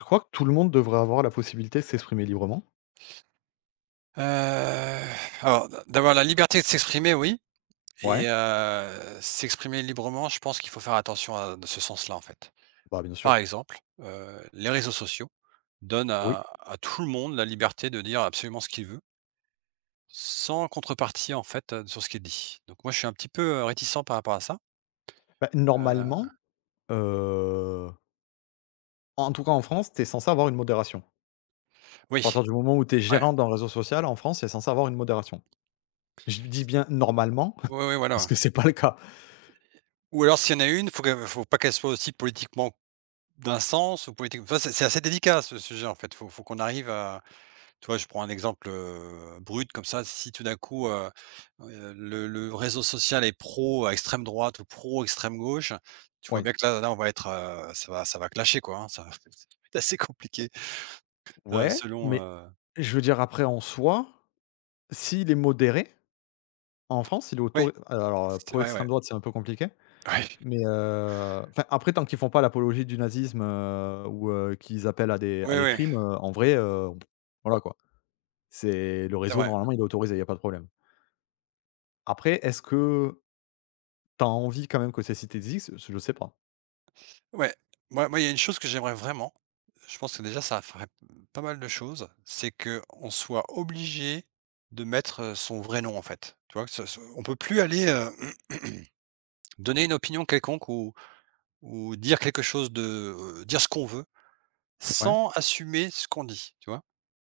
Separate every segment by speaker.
Speaker 1: Je crois que tout le monde devrait avoir la possibilité de s'exprimer librement.
Speaker 2: Heu, d'avoir la liberté de s'exprimer, oui et
Speaker 1: Ouais,
Speaker 2: s'exprimer librement, je pense qu'il faut faire attention à dans ce sens-là, en fait.
Speaker 1: bah, bien
Speaker 2: Par
Speaker 1: sûr.
Speaker 2: exemple, les réseaux sociaux donnent
Speaker 1: Oui.
Speaker 2: à tout le monde la liberté de dire absolument ce qu'il veut, sans contrepartie, en fait, sur ce qui est dit. Donc moi, je suis un petit peu, réticent par rapport à ça.
Speaker 1: Bah,
Speaker 2: Heu,
Speaker 1: normalement, heu, en tout cas en France, tu es censé avoir une modération. À partir
Speaker 2: oui,
Speaker 1: du moment où tu es
Speaker 2: ouais,
Speaker 1: gérant d'un réseau social en France, tu es censé avoir une modération. Je dis bien normalement,
Speaker 2: oui, oui,
Speaker 1: parce
Speaker 2: voilà.
Speaker 1: que c'est pas le cas.
Speaker 2: Ou alors s'il y en a une, faut pas qu'elle soit aussi politiquement d'un sens ou politique enfin, c'est assez délicat ce sujet, en fait. Faut qu'on arrive à... Tu vois, je prends un exemple, brut comme ça, si tout d'un coup, le réseau social est pro à extrême droite ou pro extrême gauche, tu vois
Speaker 1: Oui.
Speaker 2: bien que là, on va être, ça va clasher quoi, hein, ça va être assez compliqué, heu,
Speaker 1: Ouais,
Speaker 2: selon,
Speaker 1: mais
Speaker 2: heu
Speaker 1: je veux dire après en soi, s'il est modéré, en France, il est
Speaker 2: ouais,
Speaker 1: autori alors,
Speaker 2: c'est
Speaker 1: pro
Speaker 2: vrai,
Speaker 1: extrême
Speaker 2: ouais.
Speaker 1: droite, c'est un peu compliqué. Mais, enfin, après tant qu'ils font pas l'apologie du nazisme, ou, qu'ils appellent à des
Speaker 2: Ouais,
Speaker 1: à
Speaker 2: ouais
Speaker 1: des
Speaker 2: ouais,
Speaker 1: crimes, en vrai, voilà quoi. C'est le
Speaker 2: c'est
Speaker 1: réseau,
Speaker 2: vrai.
Speaker 1: normalement il est autorisé, il y a pas de problème. Après est-ce que t'as envie quand même que ces sites existent? Je sais pas.
Speaker 2: Ouais. Moi, il y a une chose que j'aimerais vraiment, je pense que déjà ça ferait pas mal de choses, c'est que on soit obligé de mettre, son vrai nom en fait. Tu vois? Que ce ce on peut plus aller, donner une opinion quelconque ou... Ou dire quelque chose de, dire ce qu'on veut,
Speaker 1: Ouais?
Speaker 2: sans assumer ce qu'on dit, tu vois?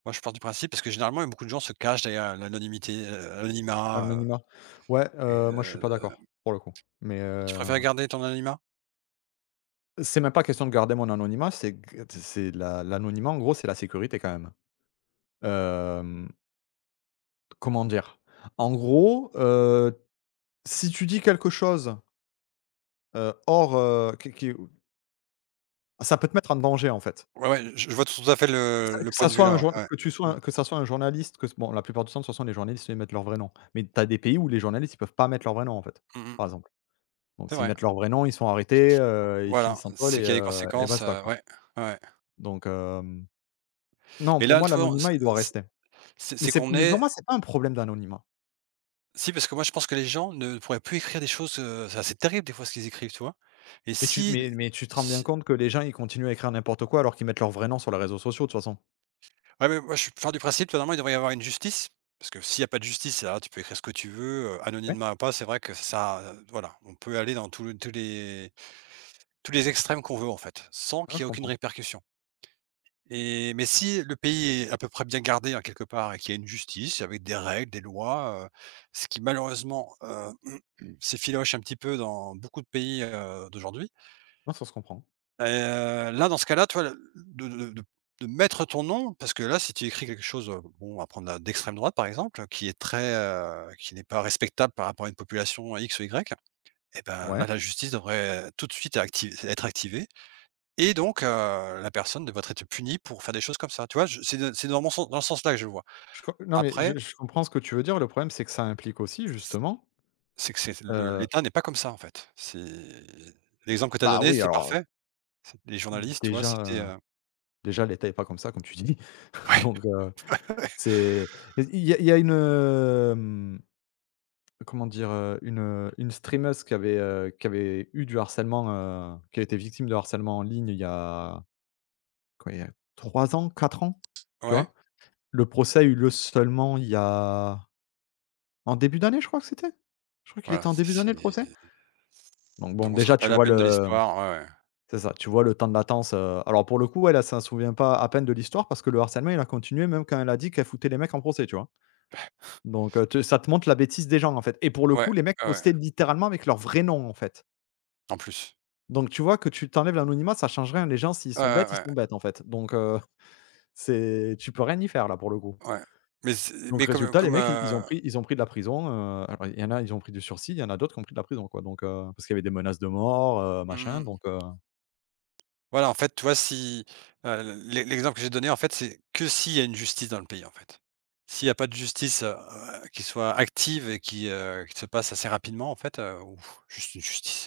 Speaker 2: Moi, je pars du principe parce que généralement, beaucoup de gens se cachent derrière l'anonymité, anonymat,
Speaker 1: Anonymat? Ouais,
Speaker 2: heu et
Speaker 1: moi je suis pas
Speaker 2: heu,
Speaker 1: d'accord, pour le coup. Mais,
Speaker 2: tu préfères garder ton anonymat?
Speaker 1: c'est même pas question de garder mon anonymat, c'est g c'est la l'anonymat en gros c'est la sécurité quand même. Hem, comment dire? En gros, si tu dis quelque chose, hors, qui ça peut te mettre en danger, en fait.
Speaker 2: Ouais, ouais, je vois tout à fait
Speaker 1: Que
Speaker 2: le point
Speaker 1: ça
Speaker 2: de vue
Speaker 1: soit un
Speaker 2: là, ouais,
Speaker 1: jour
Speaker 2: ouais.
Speaker 1: que tu sois
Speaker 2: Mmh.
Speaker 1: un- que ça soit un journaliste, que bon, la plupart du temps, de toute façon, les journalistes, ils mettent leur vrai nom. Mais tu as des pays où les journalistes, ils peuvent pas mettre leur vrai nom, en fait,
Speaker 2: Mmh mh.
Speaker 1: par exemple. Donc
Speaker 2: C'est
Speaker 1: s'ils
Speaker 2: vrai.
Speaker 1: mettent leur vrai nom, ils sont arrêtés, ils
Speaker 2: Voilà,
Speaker 1: finissent en tôle
Speaker 2: c'est qu'il y a des
Speaker 1: et
Speaker 2: conséquences,
Speaker 1: basta, quoi.
Speaker 2: ouais, ouais, ouais.
Speaker 1: Donc hem, non,
Speaker 2: Mais
Speaker 1: pour
Speaker 2: là,
Speaker 1: moi,
Speaker 2: tu vois,
Speaker 1: l'anonymat, il doit rester. Mais
Speaker 2: c'est
Speaker 1: c'est
Speaker 2: qu'on
Speaker 1: mais pour
Speaker 2: est...
Speaker 1: moi, c'est pas un problème d'anonymat.
Speaker 2: si, parce que moi, je pense que les gens ne pourraient plus écrire des choses, c'est assez terrible, des fois, ce qu'ils écrivent, tu vois? Et
Speaker 1: Mais tu
Speaker 2: si
Speaker 1: mais mais tu te rends bien
Speaker 2: si
Speaker 1: compte que les gens, ils continuent à écrire n'importe quoi alors qu'ils mettent leur vrai nom sur les réseaux sociaux, de toute façon?
Speaker 2: ouais, mais moi, je suis pars du principe, tu normalement, il devrait y avoir une justice, parce que s'il y a pas de justice, là, tu peux écrire ce que tu veux,
Speaker 1: Ouais,
Speaker 2: anonymat ou pas, c'est vrai que ça, voilà, on peut aller dans tous les extrêmes qu'on veut, en fait, sans
Speaker 1: ouais,
Speaker 2: qu'il y
Speaker 1: je
Speaker 2: ait aucune
Speaker 1: comprends.
Speaker 2: répercussion. Et mais si le pays est à peu près bien gardé, hein, quelque part et qu'il y a une justice avec des règles, des lois, ce qui malheureusement, s'effiloche un petit peu dans beaucoup de pays, d'aujourd'hui.
Speaker 1: Non, ça se comprend.
Speaker 2: Et là, dans ce cas-là, toi, le de mettre ton nom, parce que là, si tu écris quelque chose, bon, on va prendre, d'extrême droite, par exemple, qui est très, qui n'est pas respectable par rapport à une population X ou Y, et ben,
Speaker 1: Ouais.
Speaker 2: là, la justice devrait tout de suite activ être activée et donc, la personne devrait être punie pour faire des choses comme ça. Tu vois? Je c'est de c'est dans ce sens-là que je le vois.
Speaker 1: Je co non, mais
Speaker 2: Après,
Speaker 1: je comprends ce que tu veux dire. Le problème, c'est que ça implique aussi
Speaker 2: c
Speaker 1: justement,
Speaker 2: c'est que c'est le
Speaker 1: heu,
Speaker 2: l'État n'est pas comme ça, en fait. C'est l'exemple que tu as
Speaker 1: bah,
Speaker 2: donné,
Speaker 1: oui,
Speaker 2: c'est
Speaker 1: alors,
Speaker 2: parfait. C'est les journalistes, tu vois,
Speaker 1: déjà,
Speaker 2: c'était,
Speaker 1: déjà l'État est pas comme ça, comme tu dis.
Speaker 2: ouais,
Speaker 1: Donc,
Speaker 2: ouais,
Speaker 1: c'est il y a une, hem, comment dire? Une streameuse qui avait eu du harcèlement, qui a été victime de harcèlement en ligne il y a quoi? Il y a 3 ans, 4 ans, tu
Speaker 2: ouais,
Speaker 1: vois? Le procès a eu lieu seulement il y a en début d'année, je crois que c'était? Je crois qu'il était
Speaker 2: voilà,
Speaker 1: en début d'année,
Speaker 2: c'est
Speaker 1: le procès? Donc bon,
Speaker 2: donc on se
Speaker 1: déjà,
Speaker 2: rappelle
Speaker 1: tu
Speaker 2: la
Speaker 1: vois
Speaker 2: peine de
Speaker 1: le
Speaker 2: l'histoire, ouais, ouais.
Speaker 1: C'est ça, tu vois le temps de latence, alors pour le coup, elle, elle s'en souvient pas à peine de l'histoire parce que le harcèlement, il a continué même quand elle a dit qu'elle foutait les mecs en procès, tu vois? Donc te ça te montre la bêtise des gens, en fait, et pour le
Speaker 2: Ouais,
Speaker 1: coup, les mecs
Speaker 2: ouais, ouais,
Speaker 1: postaient littéralement avec leur vrai nom, en fait.
Speaker 2: en plus.
Speaker 1: Donc tu vois que tu t'enlèves l'anonymat, ça change rien. Les gens, s'ils sont
Speaker 2: Ouais,
Speaker 1: bêtes, ils
Speaker 2: ouais,
Speaker 1: sont bêtes, en fait. C'est tu peux rien y faire là, pour le coup.
Speaker 2: ouais, ouais. Mais c'est
Speaker 1: Donc
Speaker 2: mais comme,
Speaker 1: résultat, les
Speaker 2: comme,
Speaker 1: mecs, ils ils ont pris ils ont pris de la prison, alors il y en a, ils ont pris du sursis, il y en a d'autres qui ont pris de la prison, quoi, parce qu'il y avait des menaces de mort, machin,
Speaker 2: mmh. Voilà, en fait, tu vois, si, l'exemple que j'ai donné, en fait, c'est que s'il y a une justice dans le pays, en fait. S'il n'y a pas de justice, qui soit active et qui se passe assez rapidement, en fait, ou juste une justice.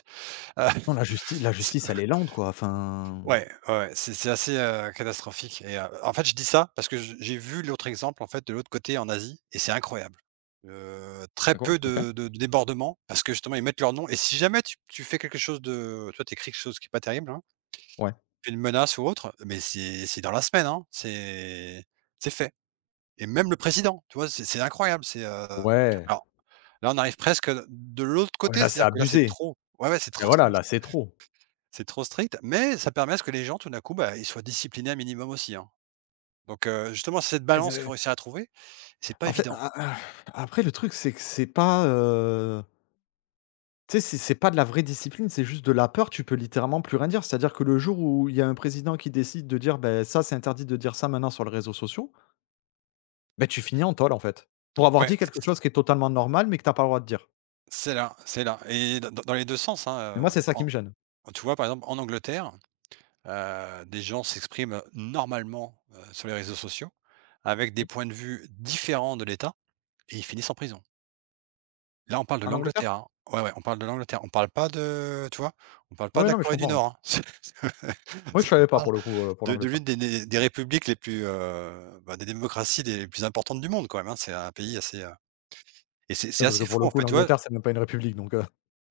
Speaker 2: Heu,
Speaker 1: non, la justice, la
Speaker 2: c'est
Speaker 1: justice, elle est lente, quoi, enfin
Speaker 2: ouais, ouais, ouais, c'est assez, catastrophique et en fait, je dis ça parce que j'ai vu l'autre exemple, en fait, de l'autre côté en Asie et c'est incroyable. Très
Speaker 1: D'accord,
Speaker 2: peu
Speaker 1: OK.
Speaker 2: de débordements parce que justement, ils mettent leur nom et si jamais tu fais quelque chose de toi, t'écris quelque chose qui est pas terrible, hein,
Speaker 1: Ouais.
Speaker 2: une menace ou autre, mais c'est dans la semaine, hein, c'est fait et même le président, tu vois? C'est incroyable, c'est,
Speaker 1: Ouais.
Speaker 2: alors là, on arrive presque, de l'autre
Speaker 1: Ouais,
Speaker 2: côté,
Speaker 1: là, c'est
Speaker 2: c'est-à-dire que là, c'est
Speaker 1: abusé.
Speaker 2: trop ouais, ouais,
Speaker 1: Et voilà, là, c'est trop.
Speaker 2: c'est trop strict, mais ça permet à ce que les gens, tout d'un coup, bah, ils soient disciplinés un minimum aussi, hein. Donc justement, c'est cette
Speaker 1: Et
Speaker 2: balance qu'il
Speaker 1: ze
Speaker 2: faut réussir à trouver, c'est pas
Speaker 1: En fait,
Speaker 2: évident.
Speaker 1: a a après le truc, c'est que c'est pas, tu sais, c'est pas de la vraie discipline, c'est juste de la peur, tu peux littéralement plus rien dire. C'est-à-dire que le jour où il y a un président qui décide de dire: «Beh, ça, c'est interdit de dire ça maintenant sur les réseaux sociaux», beh, tu finis en tôle, en fait, pour avoir
Speaker 2: Ouais,
Speaker 1: dit quelque chose qui est totalement normal, mais que tu as pas le droit de dire.
Speaker 2: c'est là et dans les 2 sens,
Speaker 1: Et moi,
Speaker 2: hein,
Speaker 1: c'est ça qui
Speaker 2: en
Speaker 1: me gêne.
Speaker 2: tu vois, par exemple, en Angleterre. Des gens s'expriment normalement, sur les réseaux sociaux, avec des
Speaker 1: Oui.
Speaker 2: points de vue différents de l'État et ils finissent en prison. Là, on parle de
Speaker 1: En Angleterre?
Speaker 2: l'Angleterre, hein. Ouais, ouais, on parle de l'Angleterre, on parle pas de... tu vois? On parle pas
Speaker 1: Ouais,
Speaker 2: de la
Speaker 1: non, mais je
Speaker 2: Corée du
Speaker 1: comprends, ouais.
Speaker 2: Nord, hein. C'est
Speaker 1: Moi, je
Speaker 2: on
Speaker 1: savais pas
Speaker 2: parle
Speaker 1: pour le coup, pour
Speaker 2: de
Speaker 1: l'Angleterre.
Speaker 2: l'une des républiques les plus, bah, des démocraties les plus importantes du monde quand même, hein. C'est un pays assez, et c'est
Speaker 1: Ouais,
Speaker 2: c'est
Speaker 1: parce que
Speaker 2: assez
Speaker 1: pour
Speaker 2: fou
Speaker 1: le
Speaker 2: en
Speaker 1: coup,
Speaker 2: fait, tu vois?
Speaker 1: l'Angleterre, c'est même pas une république,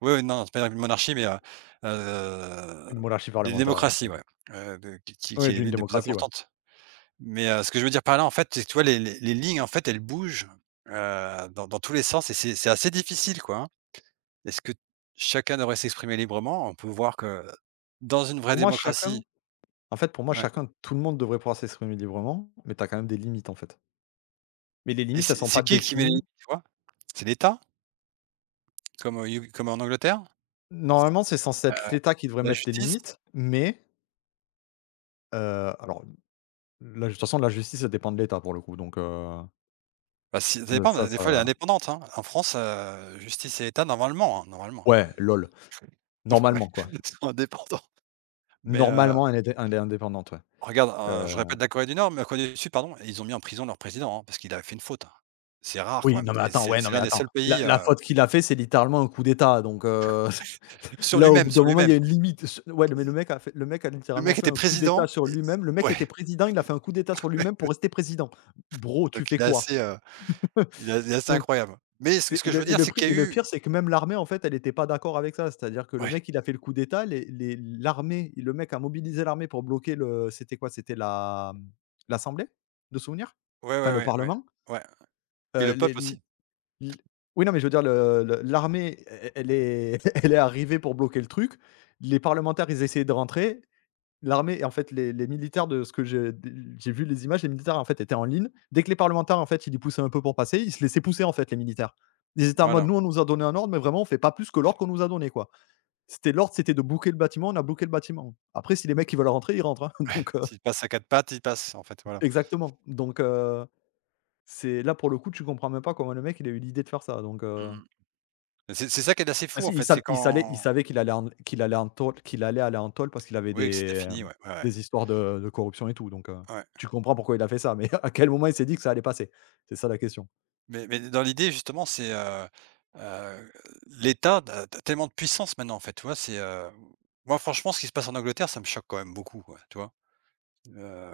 Speaker 2: Ouais, ouais, non, c'est pas une monarchie, mais, heu,
Speaker 1: une monarchie
Speaker 2: des
Speaker 1: parlementaire, ouais.
Speaker 2: démocraties, ouais, de qui
Speaker 1: Oui,
Speaker 2: est
Speaker 1: d'une
Speaker 2: l'une des plus
Speaker 1: démocratie, ouais.
Speaker 2: importantes. Mais, ce que je veux dire par là, en fait, c'est que tu vois les lignes, en fait, elles bougent, dans tous les sens et c'est assez difficile, quoi, hein. Est-ce que chacun devrait s'exprimer librement? On peut voir que dans une
Speaker 1: Pour
Speaker 2: vraie
Speaker 1: moi, chacun
Speaker 2: démocratie
Speaker 1: en fait, pour moi,
Speaker 2: ouais
Speaker 1: chacun, tout le monde devrait pouvoir s'exprimer librement, mais tu as quand même des limites, en fait. Mais les
Speaker 2: et
Speaker 1: limites, elles sont pas
Speaker 2: c'est qui met les
Speaker 1: définies.
Speaker 2: limites, tu vois? C'est l'État, comme au You comme en Angleterre?
Speaker 1: Normalement, c'est censé être
Speaker 2: Heu,
Speaker 1: l'État qui devrait
Speaker 2: la
Speaker 1: mettre des
Speaker 2: justice?
Speaker 1: limites, mais heu, alors, là, de toute façon, la justice, ça dépend de l'État, pour le coup, donc
Speaker 2: Bah, si ça
Speaker 1: ça ça
Speaker 2: dépend, des fois, elle est
Speaker 1: ça
Speaker 2: indépendante, hein. En France, justice et État, normalement, hein, normalement,
Speaker 1: ouais, lol,
Speaker 2: ouais,
Speaker 1: normalement, quoi.
Speaker 2: ils sont indépendants mais,
Speaker 1: Normalement, elle est indépendante, ouais.
Speaker 2: regarde, je
Speaker 1: Heu,
Speaker 2: répète la Corée du Nord, mais la Corée du Sud, pardon, ils ont mis en prison leur président, hein, parce qu'il avait fait une faute. Hein. C'est rare quand
Speaker 1: oui,
Speaker 2: même.
Speaker 1: non, mais attends, ouais, non,
Speaker 2: C'est
Speaker 1: mais
Speaker 2: l'un des
Speaker 1: attends,
Speaker 2: seuls
Speaker 1: la
Speaker 2: pays,
Speaker 1: la faute qu'il a fait, c'est littéralement un coup d'État,
Speaker 2: sur
Speaker 1: Là, au
Speaker 2: lui-même,
Speaker 1: bout d'un
Speaker 2: sur
Speaker 1: moment, il y
Speaker 2: lui-même.
Speaker 1: a une limite. Ce ouais, mais le mec a
Speaker 2: Le
Speaker 1: littéralement
Speaker 2: mec
Speaker 1: fait
Speaker 2: était
Speaker 1: un coup d'État
Speaker 2: président
Speaker 1: sur
Speaker 2: et
Speaker 1: lui-même. Le mec
Speaker 2: ouais,
Speaker 1: était président, il a fait un coup d'État sur lui-même pour rester président. Bro, tu
Speaker 2: donc
Speaker 1: fais
Speaker 2: il est
Speaker 1: quoi?
Speaker 2: assez, il est assez
Speaker 1: Donc,
Speaker 2: incroyable. Mais
Speaker 1: c'est
Speaker 2: ce
Speaker 1: et
Speaker 2: que je veux
Speaker 1: le et
Speaker 2: dire,
Speaker 1: le
Speaker 2: c'est
Speaker 1: pri
Speaker 2: qu'il y
Speaker 1: et
Speaker 2: a
Speaker 1: le pire,
Speaker 2: eu
Speaker 1: c'est que même l'armée, en fait, elle n'était pas d'accord avec ça. C'est-à-dire que le
Speaker 2: ouais,
Speaker 1: mec, il a fait le coup d'État, les l'armée le mec a mobilisé l'armée pour bloquer le c'était quoi? C'était la, mmh, l'assemblée, de souvenir?
Speaker 2: ouais, ouais,
Speaker 1: Enfin, le
Speaker 2: ouais, ouais,
Speaker 1: parlement?
Speaker 2: ouais et le
Speaker 1: Les
Speaker 2: peuple
Speaker 1: l
Speaker 2: aussi.
Speaker 1: l oui, non, mais je veux dire le l'armée, e elle est elle est arrivée pour bloquer le truc. Les parlementaires, ils essayaient de rentrer. L'armée et en fait les militaires, de ce que j'ai vu les images, les militaires en fait étaient en ligne. Dès que les parlementaires en fait, ils les poussaient un peu pour passer, ils se laissaient pousser en fait les militaires. Ils étaient en mode:
Speaker 2: Voilà.
Speaker 1: «Nous on nous a donné un ordre mais vraiment on fait pas plus que l'ordre qu'on nous a donné quoi». C'était l'ordre, c'était de bloquer le bâtiment, on a bloqué le bâtiment. Après si les mecs ils veulent rentrer, ils rentrent, hein, donc
Speaker 2: s'il passe à 4 pattes, il passe en fait, voilà.
Speaker 1: exactement. C'est là pour le coup tu comprends même pas comment le mec il a eu l'idée de faire ça donc
Speaker 2: Mmh. C'est ça qui est assez
Speaker 1: Ah
Speaker 2: fou
Speaker 1: si,
Speaker 2: en
Speaker 1: il
Speaker 2: fait,
Speaker 1: sav
Speaker 2: c'est
Speaker 1: il salait il
Speaker 2: quand
Speaker 1: savait qu'il allait aller en taule parce qu'il avait
Speaker 2: oui, que c'était
Speaker 1: des,
Speaker 2: fini,
Speaker 1: hem,
Speaker 2: ouais, ouais, ouais,
Speaker 1: des histoires de corruption et tout donc
Speaker 2: ouais.
Speaker 1: tu comprends pourquoi il a fait ça, mais à quel moment il s'est dit que ça allait passer? C'est ça la question.
Speaker 2: Mais dans l'idée justement c'est, heu, l'État a a tellement de puissance maintenant en fait, tu vois? C'est, moi franchement ce qui se passe en Angleterre ça me choque quand même beaucoup quoi, tu vois? Heu,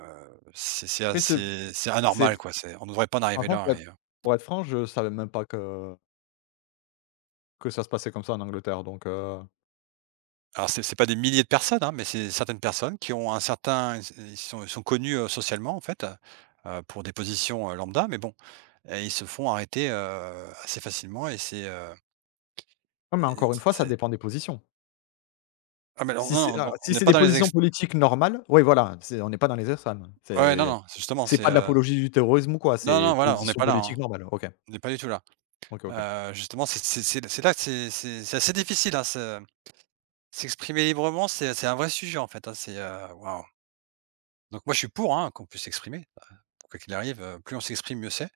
Speaker 1: Oui, ce
Speaker 2: c'est
Speaker 1: C'est
Speaker 2: anormal quoi, c'est on ne devrait pas en arriver
Speaker 1: franchement,
Speaker 2: là et
Speaker 1: pour être franc, je savais même pas que ça se passait comme ça en Angleterre donc
Speaker 2: alors c'est pas des milliers de personnes, hein, mais c'est certaines personnes qui ont un certain... ils sont connus, socialement en fait, pour des positions, lambda mais bon, et ils se font arrêter, assez facilement
Speaker 1: non mais
Speaker 2: et
Speaker 1: encore une
Speaker 2: c'est
Speaker 1: fois, ça
Speaker 2: c'est
Speaker 1: dépend des positions.
Speaker 2: ah mais non,
Speaker 1: Si c'est
Speaker 2: non,
Speaker 1: alors
Speaker 2: non, on
Speaker 1: si
Speaker 2: n'est
Speaker 1: c'est
Speaker 2: pas
Speaker 1: des
Speaker 2: dans les
Speaker 1: positions
Speaker 2: ex...
Speaker 1: politiques normales, oui voilà, c'est on n'est pas dans les extrêmes.
Speaker 2: ouais, non, non, c'est justement
Speaker 1: C'est pas
Speaker 2: c'est,
Speaker 1: de l'apologie du terrorisme ou quoi,
Speaker 2: non,
Speaker 1: c'est
Speaker 2: non, voilà, on n'est
Speaker 1: position
Speaker 2: pas là, hein.
Speaker 1: politique normale. OK.
Speaker 2: On n'est pas du tout là.
Speaker 1: OK, OK.
Speaker 2: Justement, c'est là que c'est assez difficile, hein, se s'exprimer librement, c'est un vrai sujet, en fait, hein, c'est, waouh. Donc moi, je suis pour, hein, qu'on puisse s'exprimer, quoi qu'il arrive, plus on s'exprime, mieux c'est.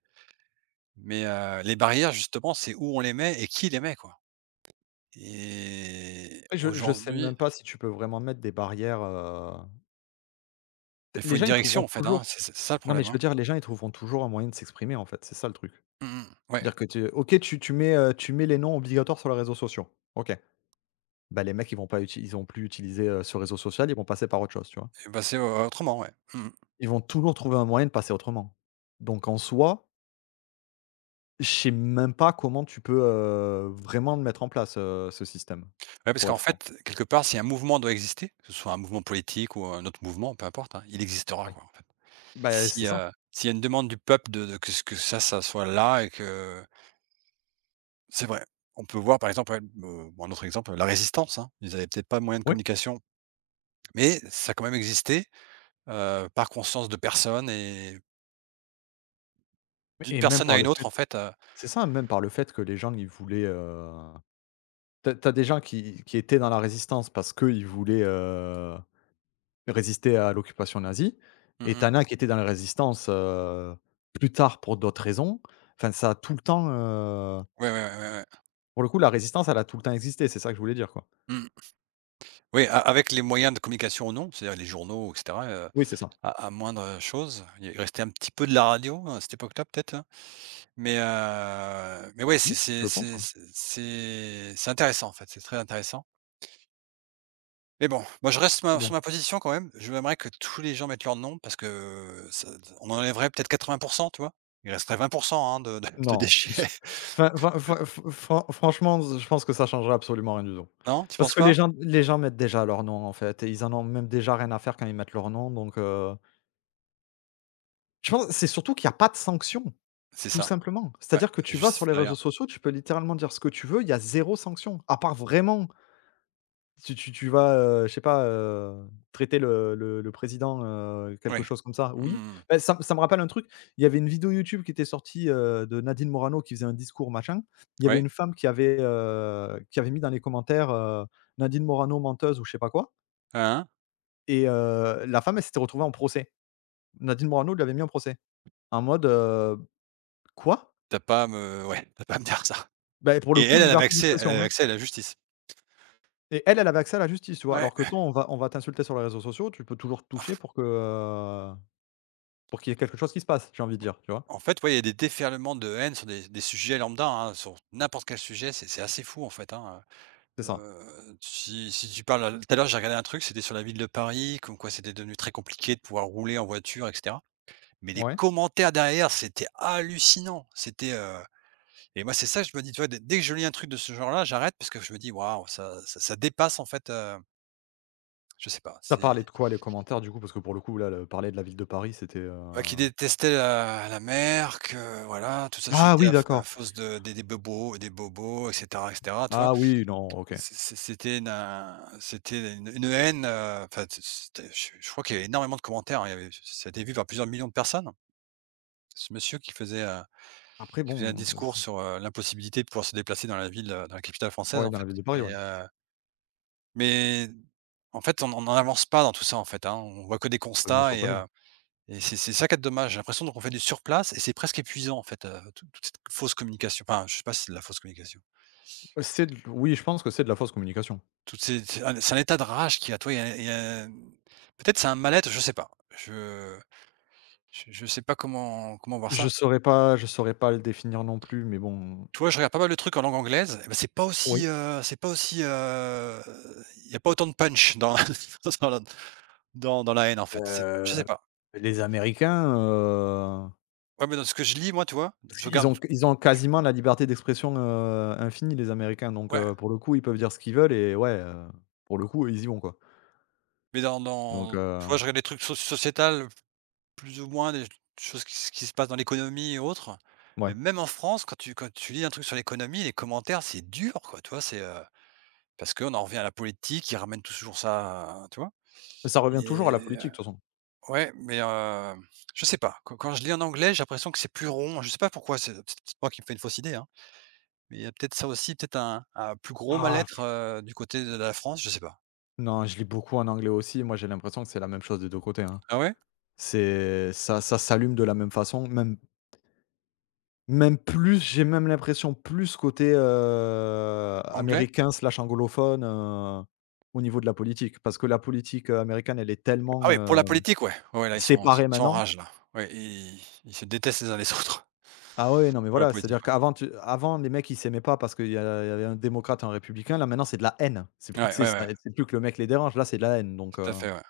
Speaker 2: Mais, les barrières, justement, c'est où on les met et qui les met, quoi. Et
Speaker 1: Ouais, je sais
Speaker 2: aujourd'hui,
Speaker 1: même pas si tu peux vraiment mettre des barrières,
Speaker 2: il faut
Speaker 1: les
Speaker 2: une
Speaker 1: gens, ils
Speaker 2: direction,
Speaker 1: trouveront
Speaker 2: en fait, hein,
Speaker 1: toujours
Speaker 2: c'est ça le
Speaker 1: non, mais
Speaker 2: problème,
Speaker 1: je
Speaker 2: hein.
Speaker 1: veux dire, les gens, ils trouveront toujours un moyen de s'exprimer, en fait, c'est ça le truc.
Speaker 2: Mmh mh. Ouais
Speaker 1: Dire que tu OK, tu mets, tu mets les noms obligatoires sur les réseaux sociaux. OK, bah, les mecs, ils vont pas uti ils vont plus utiliser, ce réseau social, ils vont passer par autre chose, tu vois?
Speaker 2: et bah, c'est, autrement, ouais. Mmh mh.
Speaker 1: Ils vont toujours trouver un moyen de passer autrement. Donc en soi, je sais même pas comment tu peux, vraiment le mettre en place, ce système,
Speaker 2: Ouais, parce
Speaker 1: pour
Speaker 2: qu'en
Speaker 1: être franc.
Speaker 2: fait, quelque part, si un mouvement doit exister, que ce soit un mouvement politique ou un autre mouvement, peu importe, hein, il existera,
Speaker 1: Ouais.
Speaker 2: quoi.
Speaker 1: Bah, c'est
Speaker 2: Si,
Speaker 1: ça.
Speaker 2: s'il y a une demande du peuple de que ce que ça soit là et que c'est vrai. On peut voir par exemple, ouais, bon, un autre exemple, la Résistance, hein. Ils avaient peut-être pas de moyens de
Speaker 1: Oui,
Speaker 2: communication, mais ça a quand même existé, par conscience de personnes et d'une
Speaker 1: et même
Speaker 2: personne
Speaker 1: par
Speaker 2: à
Speaker 1: le
Speaker 2: une autre
Speaker 1: fait
Speaker 2: en fait,
Speaker 1: C'est ça, même par le fait que les gens, ils voulaient, tu as des gens qui étaient dans la résistance parce qu'ils voulaient, résister à l'occupation nazie
Speaker 2: mmh
Speaker 1: et tu en as
Speaker 2: mh.
Speaker 1: qui étaient dans la résistance, plus tard pour d'autres raisons. Enfin, ça a tout le temps,
Speaker 2: Ouais, ouais, ouais, ouais, ouais.
Speaker 1: pour le coup, la résistance, elle a tout le temps existé, c'est ça que je voulais dire, quoi.
Speaker 2: Mmh. Oui, a avec les moyens de communication ou non, c'est-à-dire les journaux et cetera,
Speaker 1: Oui, c'est ça.
Speaker 2: à moindre, chose. Il restait un petit peu de la radio, hein, à cette époque-là peut-être, hein, mais ouais, c'est
Speaker 1: Oui, je
Speaker 2: c'est
Speaker 1: pense,
Speaker 2: c'est
Speaker 1: ouais.
Speaker 2: c'est c'est c'est intéressant en fait, c'est très intéressant. Mais bon, moi je reste
Speaker 1: Mais
Speaker 2: ma sur
Speaker 1: bon.
Speaker 2: ma position quand même. Je m'aimerais que tous les gens mettent leur nom parce que ça d on enlèverait peut-être 80, tu vois? Il resterait 20, hein, de
Speaker 1: Non.
Speaker 2: déchets.
Speaker 1: Enfin, enfin, enfin, fran franchement, je pense que ça changera absolument rien du tout.
Speaker 2: Non, tu
Speaker 1: Parce
Speaker 2: penses
Speaker 1: que les
Speaker 2: pas?
Speaker 1: gens les gens mettent déjà leur nom, en fait, et ils en ont même déjà rien à faire quand ils mettent leur nom, donc je pense c'est surtout qu'il y a pas de sanction,
Speaker 2: C'est
Speaker 1: tout
Speaker 2: ça,
Speaker 1: simplement.
Speaker 2: ouais,
Speaker 1: C'est-à-dire que
Speaker 2: la
Speaker 1: tu vas sur
Speaker 2: justice
Speaker 1: les réseaux
Speaker 2: derrière.
Speaker 1: sociaux, tu peux littéralement dire ce que tu veux, il y a zéro sanction, à part vraiment tu vas, je sais pas, traiter le président, quelque
Speaker 2: Oui.
Speaker 1: chose comme ça, oui.
Speaker 2: Mmh.
Speaker 1: Bah, ça me rappelle un truc, il y avait une vidéo YouTube qui était sortie, de Nadine Morano qui faisait un discours machin. Il y avait
Speaker 2: Oui.
Speaker 1: une femme qui avait mis dans les commentaires, Nadine Morano menteuse ou je sais pas quoi
Speaker 2: Hein, hein.
Speaker 1: et la femme, elle s'était retrouvée en procès. Nadine Morano lui avait mis en procès. En mode, quoi?
Speaker 2: Tu as pas à me dire ça
Speaker 1: Ben pour le
Speaker 2: et
Speaker 1: coup,
Speaker 2: elle,
Speaker 1: liberté
Speaker 2: elle
Speaker 1: d'expression,
Speaker 2: avait
Speaker 1: hein,
Speaker 2: accès à la justice.
Speaker 1: et elle, elle avait accès à la justice, tu vois?
Speaker 2: Ouais.
Speaker 1: Alors que toi, on va t'insulter sur les réseaux sociaux, tu peux toujours te toucher pour que, Pour qu'il y ait quelque chose qui se passe, j'ai envie de dire, tu vois?
Speaker 2: En fait, ouais, il y a des déferlements de haine sur des sujets lambda, hein, sur n'importe quel sujet, c'est assez fou en fait, hein.
Speaker 1: C'est ça.
Speaker 2: Si tu parles, tout à l'heure, j'ai regardé un truc, c'était sur la ville de Paris, comme quoi c'était devenu très compliqué de pouvoir rouler en voiture et cetera. Mais les
Speaker 1: Ouais.
Speaker 2: commentaires derrière, c'était hallucinant. Et moi, c'est ça que je me dis, tu vois? Dès que je lis un truc de ce genre-là, j'arrête parce que je me dis: «Waouh, ça dépasse en fait,» je sais pas,
Speaker 1: Ça parlait
Speaker 2: c'est
Speaker 1: de quoi les commentaires du coup? Parce que pour le coup là, le parler de la ville de Paris, c'était,
Speaker 2: bah, qui détestaient la mer, que voilà, tout ça,
Speaker 1: Ah
Speaker 2: c'était
Speaker 1: oui,
Speaker 2: à
Speaker 1: d'accord.
Speaker 2: force de des bobos et cetera et cetera.
Speaker 1: Ah oui, non, OK.
Speaker 2: C'était une haine, enfin c'était je crois qu'il y avait énormément de commentaires, hein, il y avait, ça a été vu par plusieurs millions de personnes. Ce monsieur
Speaker 1: Après
Speaker 2: qui faisait un
Speaker 1: bon, c
Speaker 2: discours
Speaker 1: c
Speaker 2: sur, l'impossibilité de pouvoir se déplacer dans la ville, dans la capitale française
Speaker 1: Ouais,
Speaker 2: en
Speaker 1: dans la
Speaker 2: fait.
Speaker 1: ville de Paris,
Speaker 2: et
Speaker 1: ouais.
Speaker 2: heu, mais en fait, on n'en avance pas dans tout ça en fait, hein. On voit que des
Speaker 1: Bah, bien
Speaker 2: constats.
Speaker 1: sûr que
Speaker 2: et
Speaker 1: non.
Speaker 2: heu et c'est ça qui est dommage. J'ai l'impression qu'on fait du surplace et c'est presque épuisant en fait, toute cette fausse communication. Enfin, je sais pas si c'est de la fausse communication.
Speaker 1: C'est de oui, je pense que c'est de la fausse communication.
Speaker 2: Toutes ces C'est un état de rage qu'il y a, toi. Il y a peut-être, c'est un mal-être, je sais pas. Je je sais pas comment voir ça.
Speaker 1: Je saurais pas le définir non plus, mais bon,
Speaker 2: Tu vois, je regarde pas mal de trucs en langue anglaise, et bah,
Speaker 1: Oui.
Speaker 2: c'est pas aussi, il y a pas autant de punch dans dans la dans la haine, en fait. C'est, je sais
Speaker 1: heu,
Speaker 2: pas.
Speaker 1: les Américains,
Speaker 2: Ouais, mais dans ce que je lis, moi, tu vois?
Speaker 1: parce
Speaker 2: Je
Speaker 1: qu'ils
Speaker 2: regarde,
Speaker 1: ont ils ont quasiment la liberté d'expression, infinie les Américains, donc
Speaker 2: ouais,
Speaker 1: pour le coup, ils peuvent dire ce qu'ils veulent et ouais, pour le coup, ils y vont, quoi.
Speaker 2: mais dans
Speaker 1: Donc
Speaker 2: dans tu vois, je regarde des trucs sociétales, plus ou moins, des choses qui se passent dans l'économie et autres,
Speaker 1: Ouais,
Speaker 2: mais même en France, quand tu lis un truc sur l'économie, les commentaires, c'est dur, quoi, tu vois? Parce qu'on en revient à la politique, ils ramènent toujours ça, tu vois?
Speaker 1: ça revient
Speaker 2: Et
Speaker 1: toujours à la
Speaker 2: heu,
Speaker 1: politique de toute façon.
Speaker 2: ouais, mais heu, je sais pas. Quand je lis en anglais, j'ai l'impression que c'est plus rond. Je sais pas pourquoi, c'est peut-être moi qui me fais une fausse idée, hein, mais il y a peut-être ça aussi, peut-être un plus gros
Speaker 1: Ah pff,
Speaker 2: mal-être, du côté de la France, je sais pas.
Speaker 1: Non, je lis beaucoup en anglais aussi, moi j'ai l'impression que c'est la même chose des 2 côtés, hein.
Speaker 2: Ah ouais?
Speaker 1: C'est ça ça s'allume de la même façon, même plus, j'ai même l'impression plus côté,
Speaker 2: Anglais?
Speaker 1: américain slash anglophone, au niveau de la politique. Parce que la politique, américaine, elle est tellement,
Speaker 2: Ah ouais, pour la politique, ouais. Ouais, là, ils
Speaker 1: séparée
Speaker 2: sont en
Speaker 1: maintenant
Speaker 2: rage, là. Ouais, ils se détestent les uns les autres
Speaker 1: Ah ouais, non mais
Speaker 2: pour la
Speaker 1: voilà, c'est-à-dire
Speaker 2: politique, ouais.
Speaker 1: qu'avant tu avant les mecs ils s'aimaient pas parce qu'il y a il y avait un démocrate et un républicain, là maintenant c'est de la haine. C'est plus de
Speaker 2: Ouais, ouais,
Speaker 1: sais,
Speaker 2: ouais,
Speaker 1: c'est plus que le mec les dérange, là c'est de la haine donc
Speaker 2: tout à fait, ouais.